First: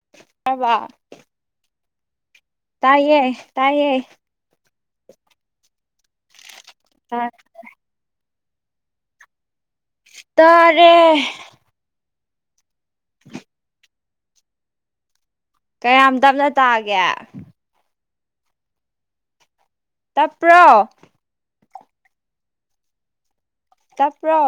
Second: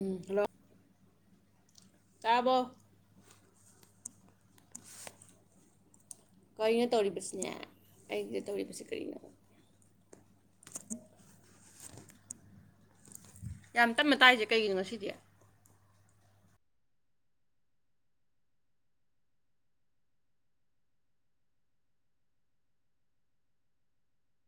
ꯎꯝ hello ꯇꯥꯔꯕꯣ ꯇꯥꯏꯌꯦꯌꯦ ꯇꯥꯏꯌꯦꯌꯦ ꯀꯩꯅꯣ ꯇꯧꯔꯤꯕꯁꯤꯅꯦ ꯑꯩ ꯇꯧꯔꯤꯕꯁꯤ ꯀꯔꯤꯅꯣ ꯇꯔꯦ [unintelligible] ꯌꯥꯝ ꯇꯅ ꯇꯥꯏꯁꯦ ꯀꯩꯒꯤꯅꯣ ꯉ ꯁꯤꯗꯤ ꯀꯌꯥꯝ ꯇꯞꯅ ꯇꯥꯒꯦ ꯇꯄ꯭ꯔꯣ ꯇꯄ꯭ꯔꯣ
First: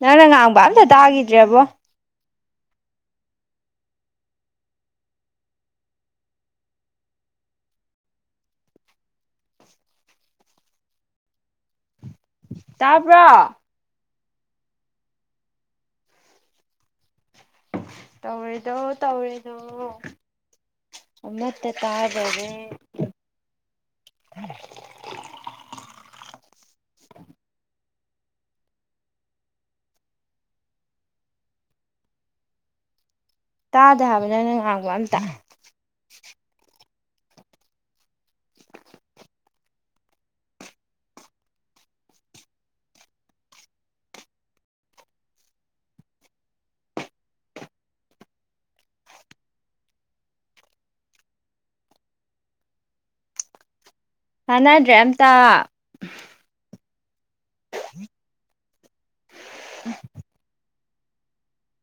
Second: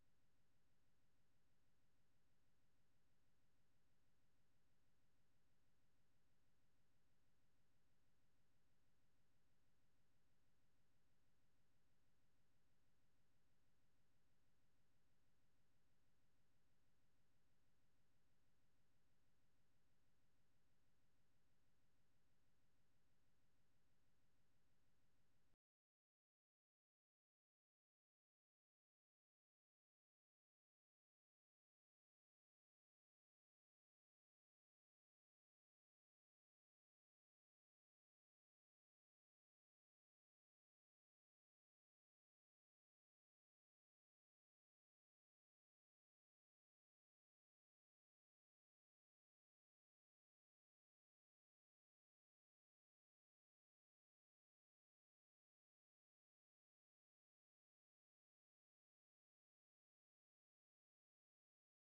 ꯅꯪꯅ ꯉꯥꯡꯕ ꯑꯝꯇ ꯇꯥꯈꯤꯗ꯭ꯔꯦꯕꯣ ꯇꯄ ꯇꯧꯔꯤꯗꯣ ꯇꯧꯔꯤꯗꯣ ꯑꯃꯠꯇ ꯇꯥꯕꯔꯦ ꯇꯥꯗ ꯍꯥꯏꯕꯅꯦ ꯅꯪ ꯑꯒꯕ ꯑꯝꯇ ꯀꯥꯟꯅꯗ꯭ꯔꯦ ꯑꯝꯇ